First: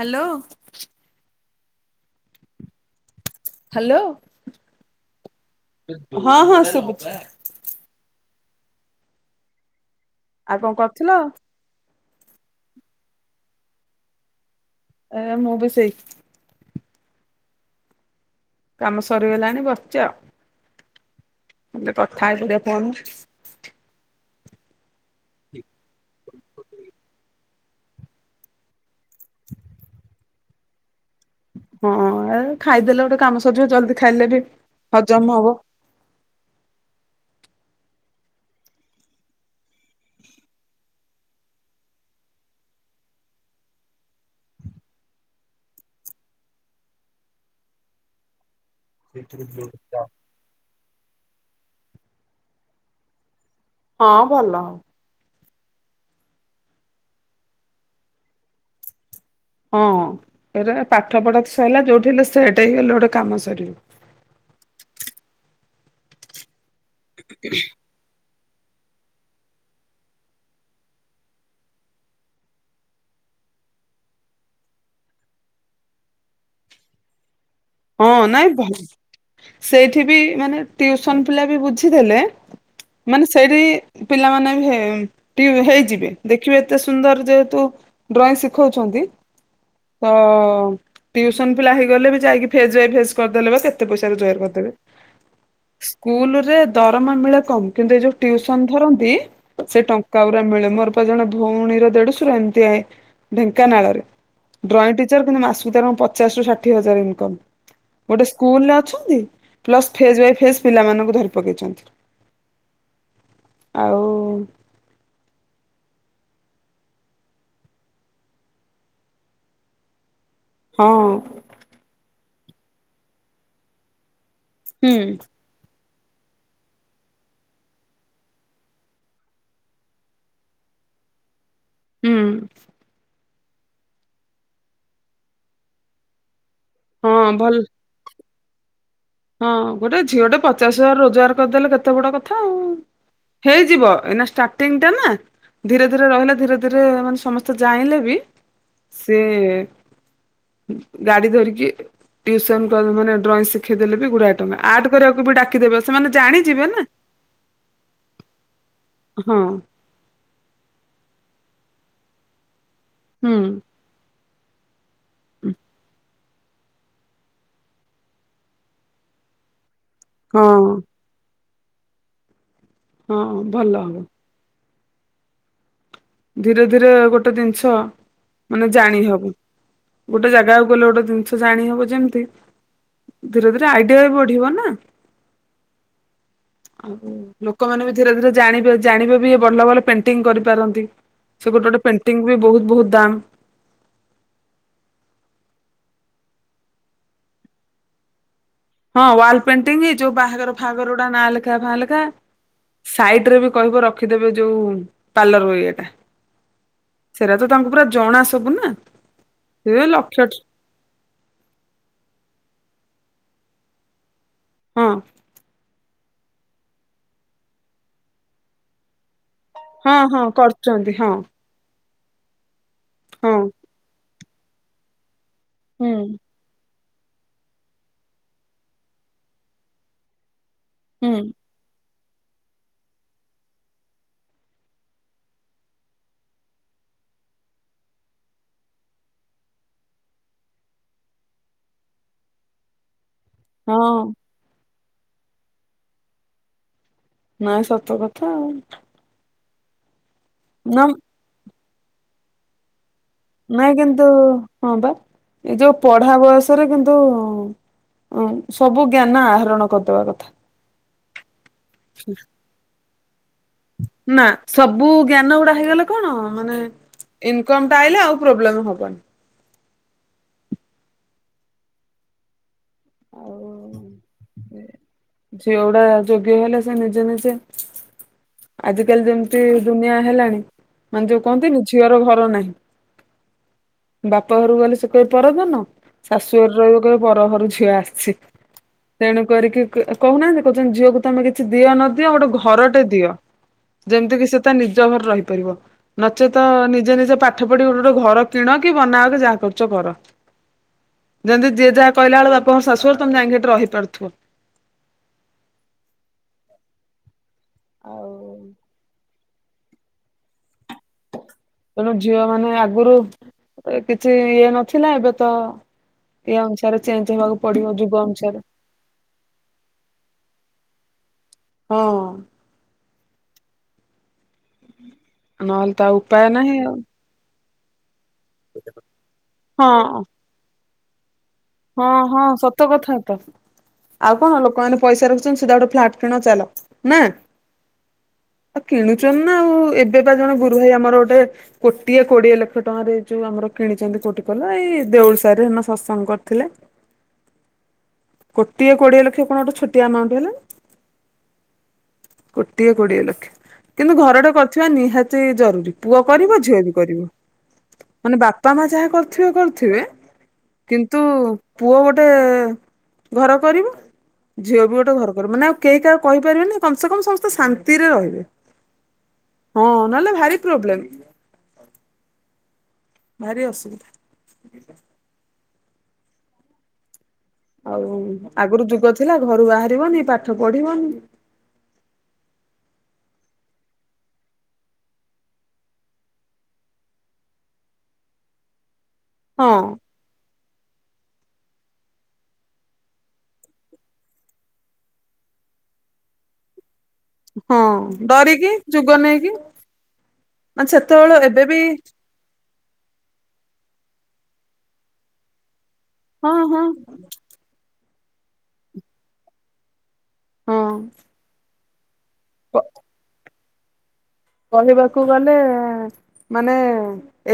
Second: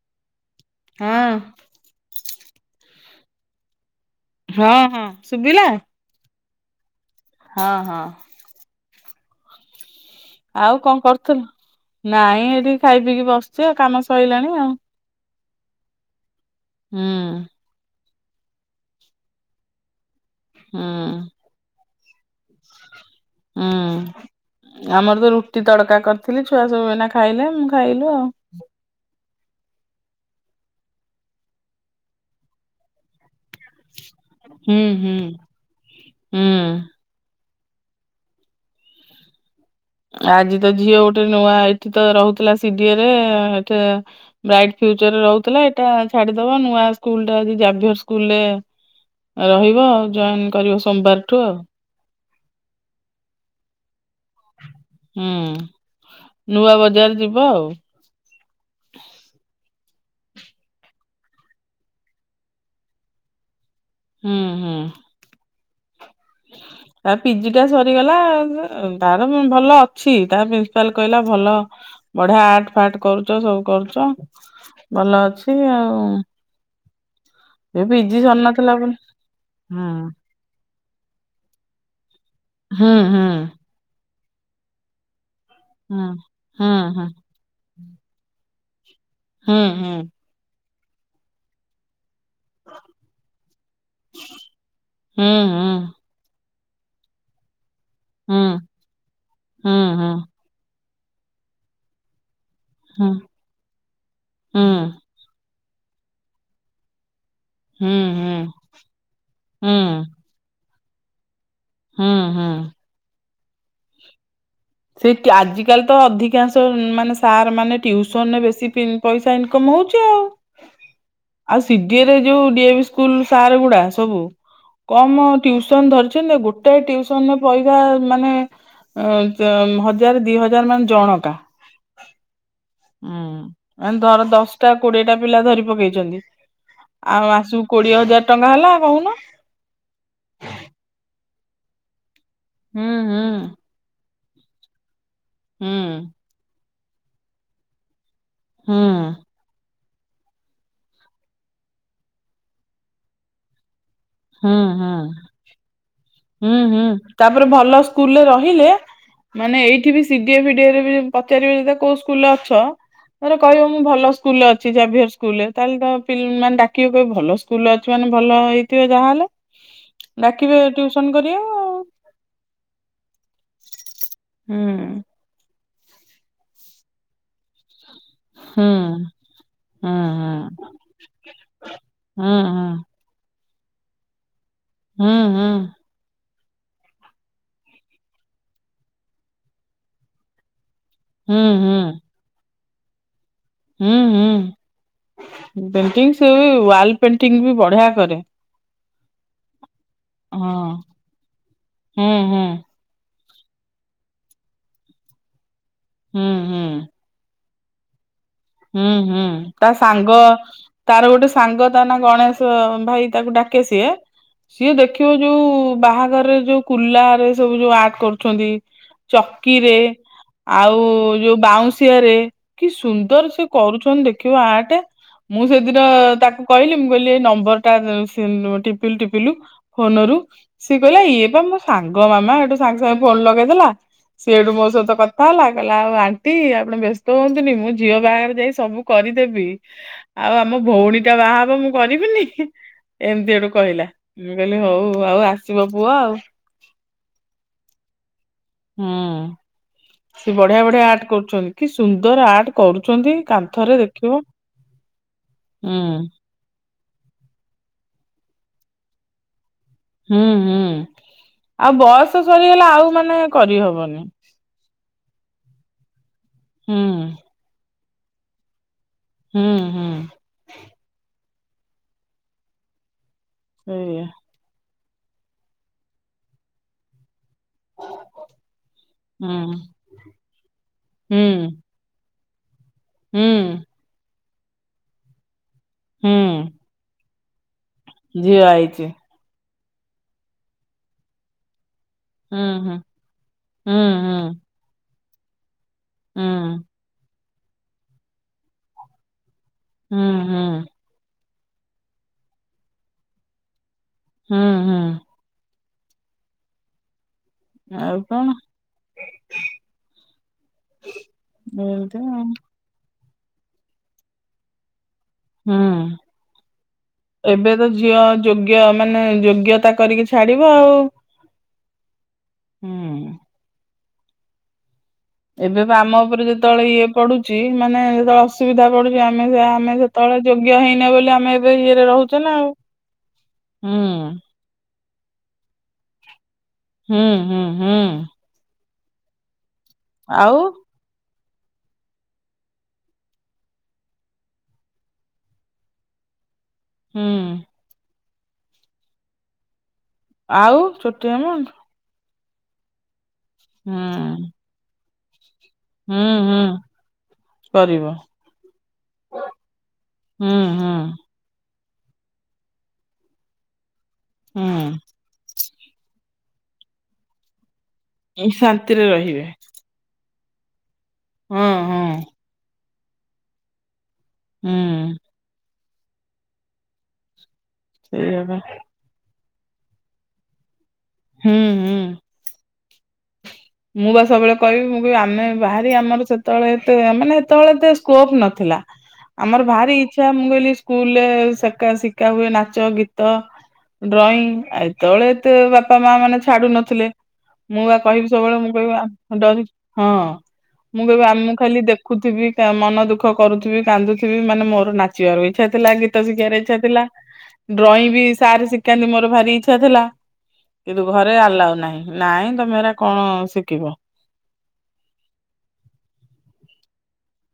Hello. ହଁ। Hello. ହଁ, ହଁ, ଶୁଭିଲା। ହଁ, ହଁ, ସବୁଛି। ହଁ, ହଁ। ଆଉ କଣ କରୁଥିଲୁ ନାଇଁ ଏଠିକି ଖାଇ ପିଇକି ବସିଛି ଆଉ କାମ ସରିଲାଣି ଆଉ। ଆ ମୁଁ ବି ସେଇ ହୁଁ। କାମ ସରିଗଲାଣି ବସିଚି ଆଉ। ଉଁ। ଦେ କଥା ହେଇକି ଦେ ଫୋନ୍। ହୁଁ, ଆମର ତ ରୁଟି ତଡକା କରିଥିଲି ଛୁଆ ସବୁ ଏଇନା ଖାଇଲେ ମୁଁ ଖାଇଲୁ ଆଉ। ହଁ ଖାଇଦେଲେ ଗୋଟେ କାମ ସରିଜିବ ଜଲଦି ଖାଇଲେ ବି ହୁଁ ହୁଁ। ହଜମ ହବ। ହୁଁ। ଆଜି ତ ଝିଅ ଗୋଟେ ନୂଆ ଏଇଠି ତ ରହୁଥିଲା ସିଡିଏ ରେ ଏଠି ବ୍ରାଇଟ୍ ଫ୍ୟଚରରେ ରହୁଥିଲା ଏଇଟା ଛାଡିଦବା ନୂଆ ସ୍କୁଲ ଟା ଜାଭୟର ସ୍କୁଲରେ ରହିବ ଆଉ ଜଏନ୍ କରିବ ସୋମବାରଠୁ ଆଉ। ହଁ, ଭଲ। ହୁଁ ନୂଆ ବଜାର ଯିବ ଆଉ। ହଁ ଏଟ ପାଠ ପଢ଼ା ସରିଲା ଯଉଠି ହେଲେ ସେଇଟା ହେଇଗଲେ ଗୋଟେ କାମ ସରିବ। ହୁଁ, ହୁଁ। ତାର ପିଜି ଟା ସରିଗଲା ତାର ଭଲ ଅଛି ତ ପ୍ରିନ୍ସିପାଲ କହିଲା ଭଲ ବଢିଆ ଆର୍ଟ, ଫାଟ କରୁଛ ସବୁ କରୁଛ ଭଲ ଅଛି ଆଉ। ଏ ହଁ ପିଜି ନାଇଁ ସରିନଥିଲା ଭଲ ବୋଲି ହୁଁ ସେଇଠି ବି ମାନେ ଟିଉସନ ପିଲା ବି ବୁଝିଦେଲେ ହୁଁ ହୁଁ ମାନେ ସେଇଠି ପିଲାମାନେ ହେ ଟିମ୍ ହେଇଯିବେ ଦେଖିବେ ହୁଁ ଏତେ ସୁନ୍ଦର ଯେହେତୁ ଡ୍ରଇଂ ଶିଖଉଛନ୍ତି ହୁଁ ହୁଁ ତ ଟିଉସନ ପିଲା ହେଇଗଲେ ବି ଯାଇକି ଫେଜ୍ ବାଇ ଫେଜ୍ କରିଦେଲେ ବା କେତେ ପଇସା ରୋଜଗାର କରିଦେବେ। ହୁଁ ହୁଁ ସ୍କୁଲ ରେ ଦରମା ମିଳେ କମ୍ କିନ୍ତୁ ଏ ଯୋଉ ହୁଁ ଟିଉସନ୍ ଧରନ୍ତି ହୁଁ ସେ ହୁଁ ହୁଁ ଟଙ୍କା ହୁଁ ମିଳେ ମୋର ପା ଜଣେ ଭଉଣୀର ଦେଢଶୁର ଏମିତି ଆ ହୁଁ ହୁଁ ହୁଁ ଢେଙ୍କାନାଳରେ ଡ୍ରଇଂ ଟି ଚର କିନ୍ତୁ ମାସକୁ ତାର ପଚାଶ ରୁ ଷାଠିଏ ହଜାର ଇନକମ୍। ହୁଁ ଗୋଟେ ହୁଁ ସ୍କୁଲରେ ଅଛନ୍ତି ପ୍ଲସ୍ ଫେଜ୍ ବାଇ ଫେଜ୍ ପିଲାମାନଙ୍କୁ ଧରି ପକେଇଛନ୍ତି। ହୁଁ ହୁଁ। ଆଉ ସେ ଆଜିକାଲି ତ ଅଧିକାଂଶ ମାନେ ସାର୍ ମାନେ ଟ୍ୟୁସନରେ ବେଶୀ ପଇସା ଇନକମ୍ ହଉଛି ଆଉ। ହଁ। ଆଉ ସିଡିଏରେ ଯୋଉ ଡିଏବି ସ୍କୁଲ୍ ସାର୍ ଗୁଡା ସବୁ ହୁଁ କମ ଟ୍ୟୁସନ୍ ଧରିଛନ୍ତି ଗୋଟେ ଟିଉସନ୍ ରେ ପଇସା ମାନେ ହଜାର ଦି ହଜାର ମାନେ ଜଣକା। ହୁଁ। ହୁଁ ମାନେ ଧର ଦଶଟା କୋଡିଏ ଟା ପିଲା ଧରି ପକେଇଛନ୍ତି। ଆଉ ହଁ ଭଲ ମାସକୁ କୋଡିଏ ହଜାର ଟଙ୍କା ହେଲା କହୁନ। ହଁ ଗୋଟେ ଝିଅଟେ ପଚାଶ ହଜାର ରୋଜଗାର କରିଦେଲେ କେତେ ବଡ କଥା ଆଉ। ହୁଁ ହୁଁ। ହେଇଯିବ ଏଇନା ଷ୍ଟାର୍ଟିଙ୍ଗଟା ନା ଧୀରେ ଧୀରେ ରହିଲା ଧୀରେ ଧୀରେ ମାନେ ସମସ୍ତେ ଜାଣିଲେ ବି ସିଏ ଗାଡି ଧରିକି ଟ୍ୟୁସନ କରି ମାନେ ଡ୍ରଇଂ ଶିଖ ହୁଁ ହୁଁ ସେମାନେ ହୁଁ ଜାଣିଯିବେ ନା। ହୁଁ, ତାପରେ ଭଲ ସ୍କୁଲରେ ରହିଲେ ହଁ ମାନେ ଏଇଠି ବି ସିଡିଏ ଫିଡିଏରେ ବି ପଚାରିବେ ଯଦି କୋଉ ସ୍କୁଲରେ ଅଛ? ହୁଁ ଧର କହିବ ମୁଁ ଭଲ ସ୍କୁଲରେ ଅଛି ଜାଭିୟର ସ୍କୁଲରେ ତାହେଲେ ତ ମାନେ ଡାକିବ କହିବେ ଭଲ ସ୍କୁଲ ଅଛି ମାନେ ଭଲ ହେଇ ଥିବେ ଯାହାହେଲେ ହଁ ଡାକିବେ ଟ୍ୟୁସନ୍ କରିବାକୁ ଆଉ। ହଁ ଭଲ। ହୁଁ। ଧୀରେ ଧୀରେ ଗୋଟେ ଜିନିଷ ହୁଁ ମାନେ ଜାଣିହବ, ହୁଁ ଗୋଟେ ଜାଗାକୁ ଗଲେ ଗୋଟେ ଜିନିଷ ଜାଣି ହବ ଯେମିତି ହୁଁ ଧୀରେ ଧୀରେ ଆଇଡିଆ ବି ବଢିବ ନା। ହୁଁ ହୁଁ। ଲୋକମାନେ ବି ଧୀରେ ଧୀରେ ଜାଣିବେ ଜାଣିବେ ବି ଭଲ ଭଲ ପେଣ୍ଟିଙ୍ଗ କରିପାରନ୍ତି। ହୁଁ ସେ ଗୋଟେ ଗୋଟେ ପେଣ୍ଟିଙ୍ଗ୍ ବି ବହୁତ ବହୁତ ଦାମ୍। ହୁଁ ହୁଁ, ପେଣ୍ଟିଙ୍ଗ୍ ସେ ବି ୱାଲ୍ ପେଣ୍ଟିଙ୍ଗ୍ ବି ବଢିଆ କରେ। ହଁ ୱାଲ୍ ପେଣ୍ଟିଂ ଯୋଉ ବାହାଘର ହଁ ଫାହାଘର ଗୁଡା ନାଁ ଲେଖା ଫା ଲେଖା। ହୁଁ ହୁଁ ସାଇଡ ରେ ବି କହିବ ରଖିଦେବେ ଯୋଉ ପାର୍ଲର ଉଇଅରେ ଟା। ହଁ ହଁ। ସେଇଟା ତ ତାଙ୍କୁ ପୁରା ଜଣାଶ ହୁଁ ହୁଁ ତା ସାଙ୍ଗ ତାର ଗୋଟେ ସାଙ୍ଗ ତା ନା ଗଣେଶ ଭାଇ ତାକୁ ଡାକେ ସିଏ ସିଏ ହଁ ଦେଖିବ ଯୋଉ ବାହାଘରରେ ଯୋଉ କୁଲାରେ ସବୁ ଯୋଉ ଆର୍ଟ କରୁଛନ୍ତି ଚକିରେ ହଁ ହଁ ଆଉ କରିଛନ୍ତି ହଁ ଯୋଉ ବାଉଁଶିଆ ରେ କି ସୁ ହଁ। କରୁଛନ୍ତି ଦେଖିବ ଆର୍ଟ ମୁଁ ସେଦିନ ହୁଁ ତାକୁ କହିଲି ମୁଁ କହିଲି ଏ ନମ୍ବର ଟା ଟିପିଲୁ ଟିପିଲୁ ଫୋନରୁ ସିଏ କହିଲା ହୁଁ। ଇଏ ବା ମୋ ସାଙ୍ଗ ମାମା ସେଠୁ ସାଙ୍ଗେ ସାଙ୍ଗେ ଫୋନ ଲଗେଇଦେଲା। ସେଇଠୁ ମୋ ସହିତ କଥା ହେଲା କହିଲା ଆଉ ଆଣ୍ଟି ଆପଣ ବ୍ୟସ୍ତ ହୁଅନ୍ତୁନି ମୁଁ ଝିଅ ବାହାଘରକୁ ସେ ସବୁ କରିଦେବି ଆଉ ଆମ ଭଉଣୀଟା ବାହା ହେବ ମୁଁ କରିବିନି ଏମିତି ଆଡୁ ହଁ କହିଲା ମୁଁ କହିଲି ହଉ ଆଉ ଆସିବ ପୁଅ ଆଉ ନାଁ ସତ କଥା ଆଉ ହୁଁ ସେ ବଢିଆ ବଢିଆ ନା ଆର୍ଟ କରୁଛନ୍ତି କିସୁନ୍ଦର ଆର୍ଟ କରୁଛନ୍ତି। କାନ୍ଥରେ ନାଇଁ କିନ୍ତୁ ଦେଖିବ ହଁବା ଏ ଯୋଉ ହୁଁ ପଢା ବୟସ ଏଥିରେ କିନ୍ତୁ ସବୁ ଜ୍ଞାନ ଆହରଣ କରିଦବା ହୁଁ କଥା। ହୁଁ ଆଉ ବୟସ ସରିଗଲା ଆଉ ମାନେ କରିହବନି। ନା ସବୁ ଜ୍ଞାନ ଗୁଡା ହେଇଗଲେ କଣ ମାନେ ହୁଁ ଇନକମଟା ଆଇଲେ ଆଉ ପ୍ରୋବ୍ଲେମ ହବନି। ହୁଁ ହୁଁ ଆଉ ସେଇଆ ଝିଅ ଗୁଡା ଯୋଗ୍ୟ ହେଲେ ସେ ନିଜେ ନିଜେ ଆଜିକାଲି ହୁଁ ଯେମିତି ଦୁନିଆ ହେଲାଣି ମାନେ ଯୋଉ ହୁଁ କହନ୍ତିନି ଝିଅର ଘରନାହିଁ। ହୁଁ। ବାପ ଘରକୁ ଗଲେ ସେ କହିବେ ପରଧନ ହୁଁ ଶାଶୁ ଘରେ ରହିବୁ କହିବେ ପରଘରୁ ଝିଅ ଆସି। ଛି ଝିଅ ଆଇଛି। ତେଣୁ କରିକି କହୁନାହାନ୍ତି କହୁଚନ୍ତି ଝିଅକୁ ତମେ କିଛି ଦିଅ ନଦିଅ ଗୋଟେ ହୁଁ ହୁଁ ଘରଟେ ଦିଅ। ହୁଁ ଯେମିତି ହୁଁ କିି ସେ ତା ନିଜ ଘରେ ରହିପାରିବ ନଚେତ ହୁଁ ନିଜେ ନିଜେ ପାଠ ସେପଟେ ଗୋଟେ ଗୋଟେ ଘର କିଣକି ବନାଅକି ଯାହା କରୁଚ କର। ହୁଁ ହୁଁ ଯେମିତି ଯି ଯାହା କହିଲା ବେଳକୁ ବାପଘର ଶାଶୁଘର ତମେ ଯାଇ ଏଠି ରହିପାରୁଥିବ। ହୁଁ ହୁଁ ଅଉ ଆଉ କଣ? ତେଣୁ ଏମିତି ଝିଅ ଆଉ ମାନେ ଆଗରୁ କିଛି ଇଏ ନଥିଲା ଏବେ ତ ହୁଁ ଏଇ ଅନୁସାରେ ଚେଞ୍ଜ ହେବାକୁ ଏବେ ତ ପଡିବ ଝିଅ ଯୁଗ ଅନୁସାରେ। ଯୋଗ୍ୟ ମାନେ ଯୋଗ୍ୟତା କରିକି ଛାଡିବ ଆଉ ହଁ। ହୁଁ। ନହେଲେ ଏବେପା ତ ଆଉ ଆମ ଉପରେ ଉପାୟ ନାହିଁ ଯେତେବେଳେ ଆଉ ଇଏ ପଡୁଚି ଚି ମାନେ ଯେତେବେଳେ ଅସୁବିଧା ପଡୁଛି ଆମେ ହଁ ସେତେବେଳେ ଯୋଗ୍ୟ ହେଇନେ ବୋଲି ଆମେ ଏବେ ଇଏରେ ହଁ ରହୁଛେ ହଁ ନା ଆଉ ସତ କଥାତ ଆଉ ହୁଁ କଣ ଲୋକମାନେ ପଇସା ରଖୁଛନ୍ତି ସିଧା ଗୋଟେ ଫ୍ଲାଟ କିଣ ଚାଲ ନା। ହୁଁ ହୁଁ ହୁଁ କିଣୁଛନ୍ତି ନା ଆଉ ଏବେ ବା ଜଣେ ଆଉ ଗୁରୁ ଭାଇ ଆମର ଗୋଟେ କୋଟିଏ କୋଡିଏ ଲକ୍ଷ ଟଙ୍କାରେ ଏଇ ଯୋଉ ଆମର କିଣିଛନ୍ତି କୋଉଟି କହିଲ ଏଇ ଦେଉଳସାହିରେ ହେଇଦିନ ସତସଙ୍ଗ କରି ଥିଲେ। ହୁଁ। କୋଟିଏ କୋଡିଏ ଲକ୍ଷ କଣ ଗୋଟିଏ ଛୋଟିଆ ଆମାଉଣ୍ଟ। ହେଲା ଆଉ ଛୋଟିଆ ଆମାଉଣ୍ଟ। କୋଟିଏ କୋଡିଏ ଲକ୍ଷ ହୁଁ କିନ୍ତୁ ଘରଟେ କରିଥିବା ନିହାତି ଜରୁରୀ। ହୁଁ ପୁଅ କରିବ ହୁଁ ଝିଅବି କରିବ କରିବ ମାନେ ବାପା ମା ଯାହା କରିଥିବେ କରିଥିବେ। ହୁଁ ହଁ ପୁଅ ଗୋଟେ ଘର କରିବ ଝିଅବି ହୁଁ ଗୋଟେ ଘର କରିବ ମାନେ କେହି କାହାକୁ କହିପାରିବେନି କମ ସେ କମ ସମସ୍ତେ ଶାନ୍ତିରେ ରହିବେ। ଶାନ୍ତିରେ ରହିବେ ହଁ ନହେଲେ ଭାରି ପ୍ରୋବ୍ଲେମ। ହଁ। ହଁ ଭାରି ଅସୁବିଧା। ହୁଁ। ସେଇଆ ବା ଆଗରୁ ଯୁଗ ଥିଲା ଘରୁ ବାହାରିବନି ପାଠ ପଢିବନି। ହୁଁ ହୁଁ। ମୁଁ ବା ସବୁବେଳେ କହିବି ମୁଁ କହିବି ଆମେ ବାହାରି ଆମର ସେତେବେଳେ ଏତେ ମାନେ ସେତେବେଳେ ଏତେ ସ୍କୋପ ନଥିଲା। ଆମର ହଁ ଭାରି ଇଚ୍ଛା ମୁଁ କହିଲି ସ୍କୁଲରେ ଶିଖା ହୁଏ ନାଚ ଗୀତ। ଡ୍ରଇଂ ଏତେବେଳେ ଏତେ ବାପା ମା ମାନେ ଛାଡୁ ନଥିଲେ। ମୁଁ ବା କହିବି ହଁ। ସବୁବେଳେ ମୁଁ ଡରିକି ଯୁଗ କହିବି ନେଇକି ଡରି ହଁ ମାନେ ମୁଁ କହିବି ସେତେବେଳେ ଆମକୁ ଏବେ ଖାଲି ବି ଦେଖୁଥିବି ମନ ଦୁଃଖ କରୁଥିବି କାନ୍ଦୁଥିବି ମାନେ ମୋର ନାଚିବାରୁ ଇଚ୍ଛା ତ ହଁ ଶିଖିବାର ଇଚ୍ଛା ହଁ ଥିଲା। ଡ୍ରଇଂ ବି ସାର୍ ଶିଖାନ୍ତି ମୋର ଭାରି ଇଛା ଥିଲା ହଁ କିନ୍ତୁ ଘରେ ଆଲାଉ ନାହିଁ। ନାଇଁ ତମେ କଣ ଶିଖିବ। କହିବାକୁ ଗଲେ ମାନେ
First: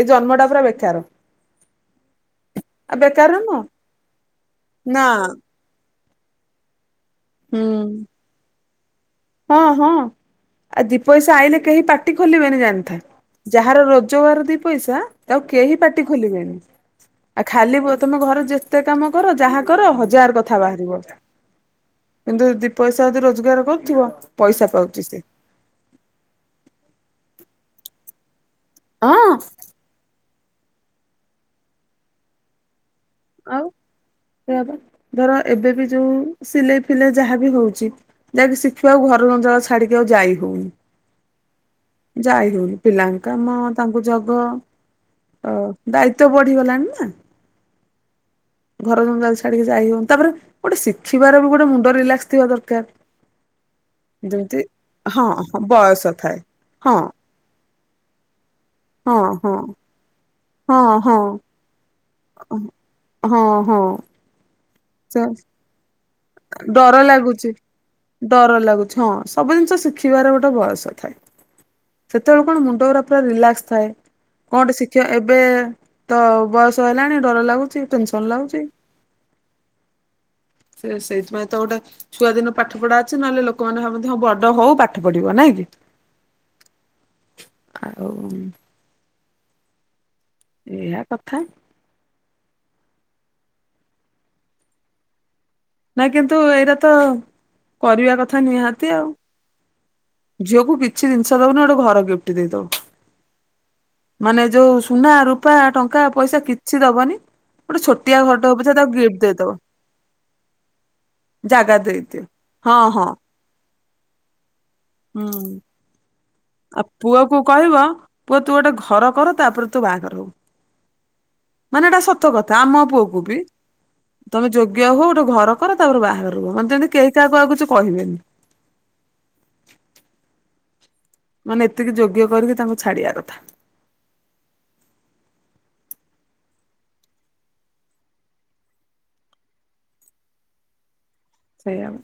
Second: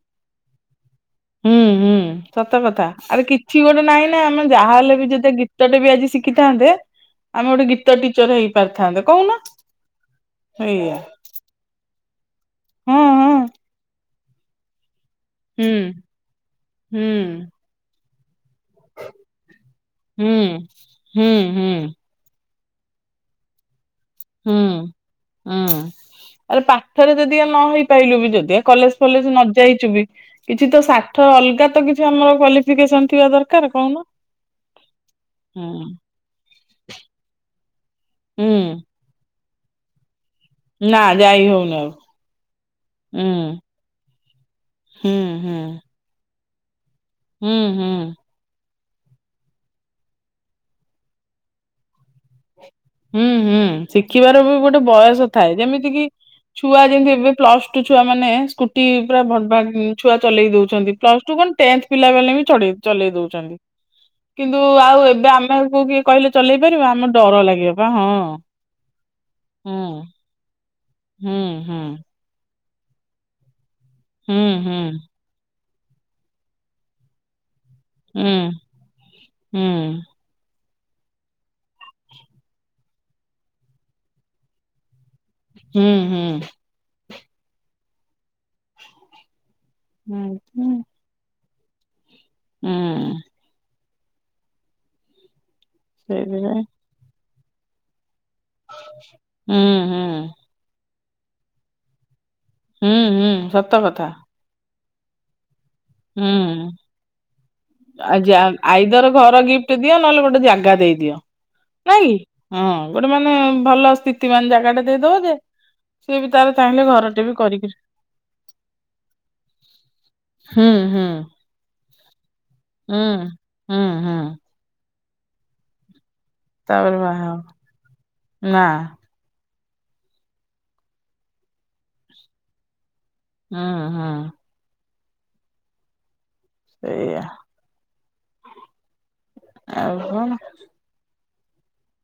ଏଇ ଜନ୍ମଟା ପୁରା ବେକାର। ହୁଁ ହୁଁ ସତ କଥା ଆଉ ଆରେ ବେକାର କିଛି ନୁହଁ ଗୋଟେ ନାହିଁ ନା ଆମେ ଯାହାହଲେ ନା ବି ଗୀତଟେ ବି ଆଜି ଶିଖିଥାନ୍ତେ ଆମେ ଗୋଟେ ହୁଁ। ଗୀତ ଟିଚର ହେଇପାରିଥାନ୍ତେ କହୁନ। ହଁ ହଁ ଆ ଦି ଏଇଆ ପଇସା ଆଇଲେ କେହି ପାଟି ଖୋଲିବେନି ଜାଣିଥାଏ ହଁ ହଁ ଯାହାର ର ପଞ୍ଚାର ଦି ପଇସା ଆଉ ହୁଁ କେହି ପାାର୍ଟି ଖୋଲିବେନି ହୁଁ ଆଉ ଖା ତମ ଘର ଏତେ କାମ କର ଯାହା କର ହୁଁ ହଜାର କଥା ବାହାରିବ। ହୁଁ ହୁଁ କିନ୍ତୁ ଦି ପଇସା ଯି ରୋଜଗାର କରୁଥିବ। ହୁଁ ପଇସା ପାଉଛି ସେ ହୁଁ ଆରେ ପାଠରେ ଯଦି ଆ ନ ହେଇପାରଲୁ ବି ଯଦି କଲେଜ ଫଲେଜ ହଁ ନ ଯାଇଚୁ ବି କିଛି ତ ସାଠ ଅଲଗା ତ କିଛି ଆମର କ ଥିବା ଆଉ ଦରକାର କଣ? ସେୟା ପା ଧର ଏବେ ବି ଯୋଉ ସିଲେଇ ଫିଲେଇ ଯାହା ବିି ହଉଛି, ହୁଁ ଯାହାକି ଶିଖିବା ଆଉ ଘର ଅଞ୍ଚଳ ଛାଡିକି ଆଉ ଯାଇ ହଉନି। ନା ଯାଇ ହଉନି ଆଉ ଯାଇ ହଉନି ହୁଁ ପିଲାଙ୍କା ମା ତାଙ୍କୁ ଜଗ ହୁଁ ହୁଁ। ଦାୟିତ୍ଵ ବଢିଗଲାଣି ନା। ହୁଁ ହୁଁ। ଘର ଜମି ଛାଡିକି ଯାଇ ହବନ ତାପରେ ଗୋଟେ ଶିଖିବାର ବି ଗୋଟେ ମୁଣ୍ଡ ରିଲାକ୍ସ ଥିବା ଦରକାର। ହୁଁ ହୁଁ ଶିଖିବାର ବି ଯେମିତି ଗୋଟେ ହଁ ବୟସ ଥାଏ ହଁ ଯେମିତି କିି ବୟସ ଥାଏ ଛୁଆ ହଁ ଯେମିତି ଏବେ ପ୍ଲସ୍ ଟୁ ଛୁଆ ମାନେ ସ୍ ହଁ ହଁ ପୁରା ଛୁଆ ଚଲେଇ ହଁ ଦଉଛନ୍ତି ପ୍ଲସ ଟୁ କ ହଁ ଟେନ୍ଥ ପିଲା ବ ବି ଚ ଚଲେଇ ଦଉଛନ୍ତି। ହଁ ହଁ। କିନ୍ତୁ ଆଉ ସେ ଏବେ ଆମେକୁ କିଏ କହିଲେ ଚଲେଇ ପାରିବା ଡର ଆମର ଡର ଲାଗୁଛି ହଁ ସବୁ ଜିନିଷ ଶିଖିବାର ଗୋଟେ ବୟସ ଥାଏ। ହୁଁ ହୁଁ। ସେତେବେଳେ କଣ ମୁଣ୍ଡ ଗୁରା ପୁରା ରିଲାକ୍ସ ଥାଏ ହୁଁ କଣ ଗଟେ ହୁଁ ଶିକ୍ଷ ଏବେ ତ ବୟସ ହେଲାଣି ଡର ଲାଗୁଛି। ଟେନସନ ହୁଁ ଲାଗୁଛି। ହୁଁ। ସେ ସେଇଥିପାଇଁ ତ ଗୋଟେ ଛୁଆଦିନ ପାଠ ପଢା ଅଛି। ନହେଲେ ଲୋକମାନେ ମଧ୍ୟ ବଡ ହଉ ପାଠ ପଢିବ ନାଇଁ କି ହୁଁ ହୁଁ ହୁଁ ଆଉ ହୁଁ। ଏଇଆ କଥା ହୁଁ। ନାଇ କିନ୍ତୁ ସେଇଥିପାଇଁ ଏଇଟା ତ କରିବା କଥା ନିହାତି ଆଉ ହୁଁ ହୁଁ ଝିଅକୁ କିଛି ଜିନିଷ ଦଉନି ଗୋଟେ ଘର ଗିଫ୍ଟ ଦେଇଦବୁ। ହୁଁ-ହୁଁ ସତ କଥା। ମାନେ ଯୋଉ ସୁନା ରୂପା ଟଁ କା ପଇସା ହୁଁ କିଛି ଦବନି ଗୋଟେ ଛୋଟିଆ ଘରଟେ ହଉ ପଛେ ତାକୁ ଗିଫ୍ଟ ଦେଇଦବ। ଟି ଦିଅ ନହେଲେ ଗୋଟେ ଜାଗା ଦେଇଦିଅ ନାଇଁ କି ହଁ ଗୋଟେ ମାନେ ଭଲ ସ୍ଥି ତି ମାନ୍ ଜାଗାଟା ଦେଇଦବ ହୁଁ ଯେ ସିଏ ବି ତାର ଆଉ ଚାହିଁଲେ ଘରଟେ ବି ପୁଅକୁ କରିକି କହିବ ପୁଅ ତୁ ଗୋଟେ ଘର କର ତାପରେ ତୁ ବାହାଘର ହଉ। ହୁଁ-ହୁଁ ମାନେ ଏଇଟା ସତ କଥା ଆମ ପୁଅକୁ ବି ହୁଁ ହୁଁ ତମେ ଯୋଗ୍ୟ ହୋ ଗୋଟେ ଘର କର ତାପରେ ବାହାଘର ହୁଅ ମତେ ଯେମ୍ତି ତାପରେ କେହି ବାହା କାହାକୁ ହବ ଆଉ କିଛି କହିବେନି। ନା। ମାନେ ଏତିକି ଯୋଗ୍ୟ କରିକି ତାଙ୍କୁ ଛାଡିଆ କଥା। ହୁଁ-ହୁଁ ଏଇଆ। ଆଉ କଣ? ସେଇଆ ବା।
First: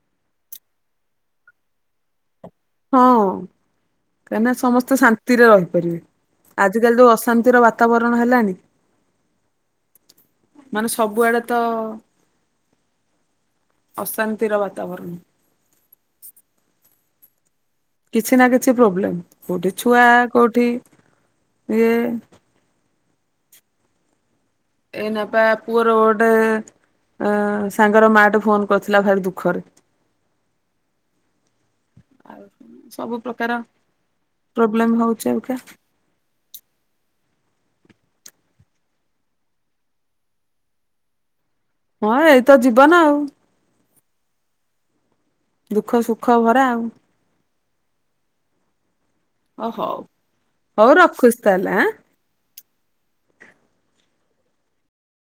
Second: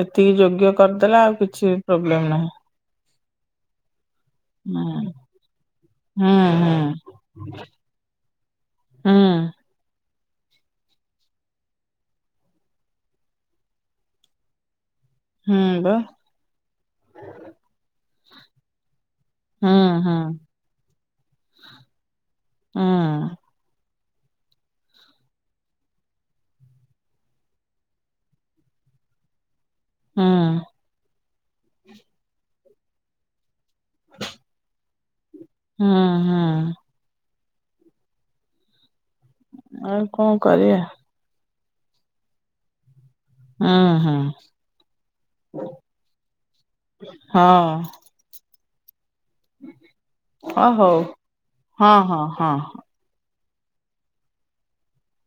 ଏତିକି ଯୋଗ୍ୟ କରିଦେଲା ଆଉ କିଛି ପ୍ରୋବ୍ଲେମ୍ ନାହିଁ। ହଁ କାଇଁ ନା ସମସ୍ତେ ହୁଁ ଶାନ୍ତିରେ ରହିପାରିବେ ହୁଁ ହୁଁ ଆଜିକାଲି ଯୋଉ ଅଶାନ୍ତିର ବା ତାବରଣ ହେଲାଣି। ହୁଁ ମାନେ ସବୁଆଡେ ତ ଅଶାନ୍ତିର ବାତାବରଣ୍। ହୁଁ ବା। କିଛି ନା କିଛି ପ୍ରୋବ୍ଲେମ୍ କୋଉଠି ହୁଁ ଛୁଆ ହୁଁ କୋଉଠି ଇଏ ଉଁ। ଏଇନେ ପା ପୁଅର ଗୋଟେ ଏଁ ସାଙ୍ଗର ମା ଟେ ଫୋନ୍ କରିଥିଲା ଭାରି ଦୁଃଖରେ। ହୁଁ। ଆଉ ସବୁ ପ୍ରକାର ପ୍ରୋବ୍ଲେମ୍ ହଉଛି ଅଇଖା। ହୁଁ-ହୁଁ ଆଉ କଁ କରିଆ? ହଁ ଏଇତ ଜୀବନ ଆଉ। ଉଁ ହୁଁ। ଦୁଃଖ ସୁଖ ଭରା ଆଉ। ହଁ। ଓ ହଉ ହଉ ରଖୁଛି ତା ହେଲେ ହଁ ଆଁ। ହଁ ହଁ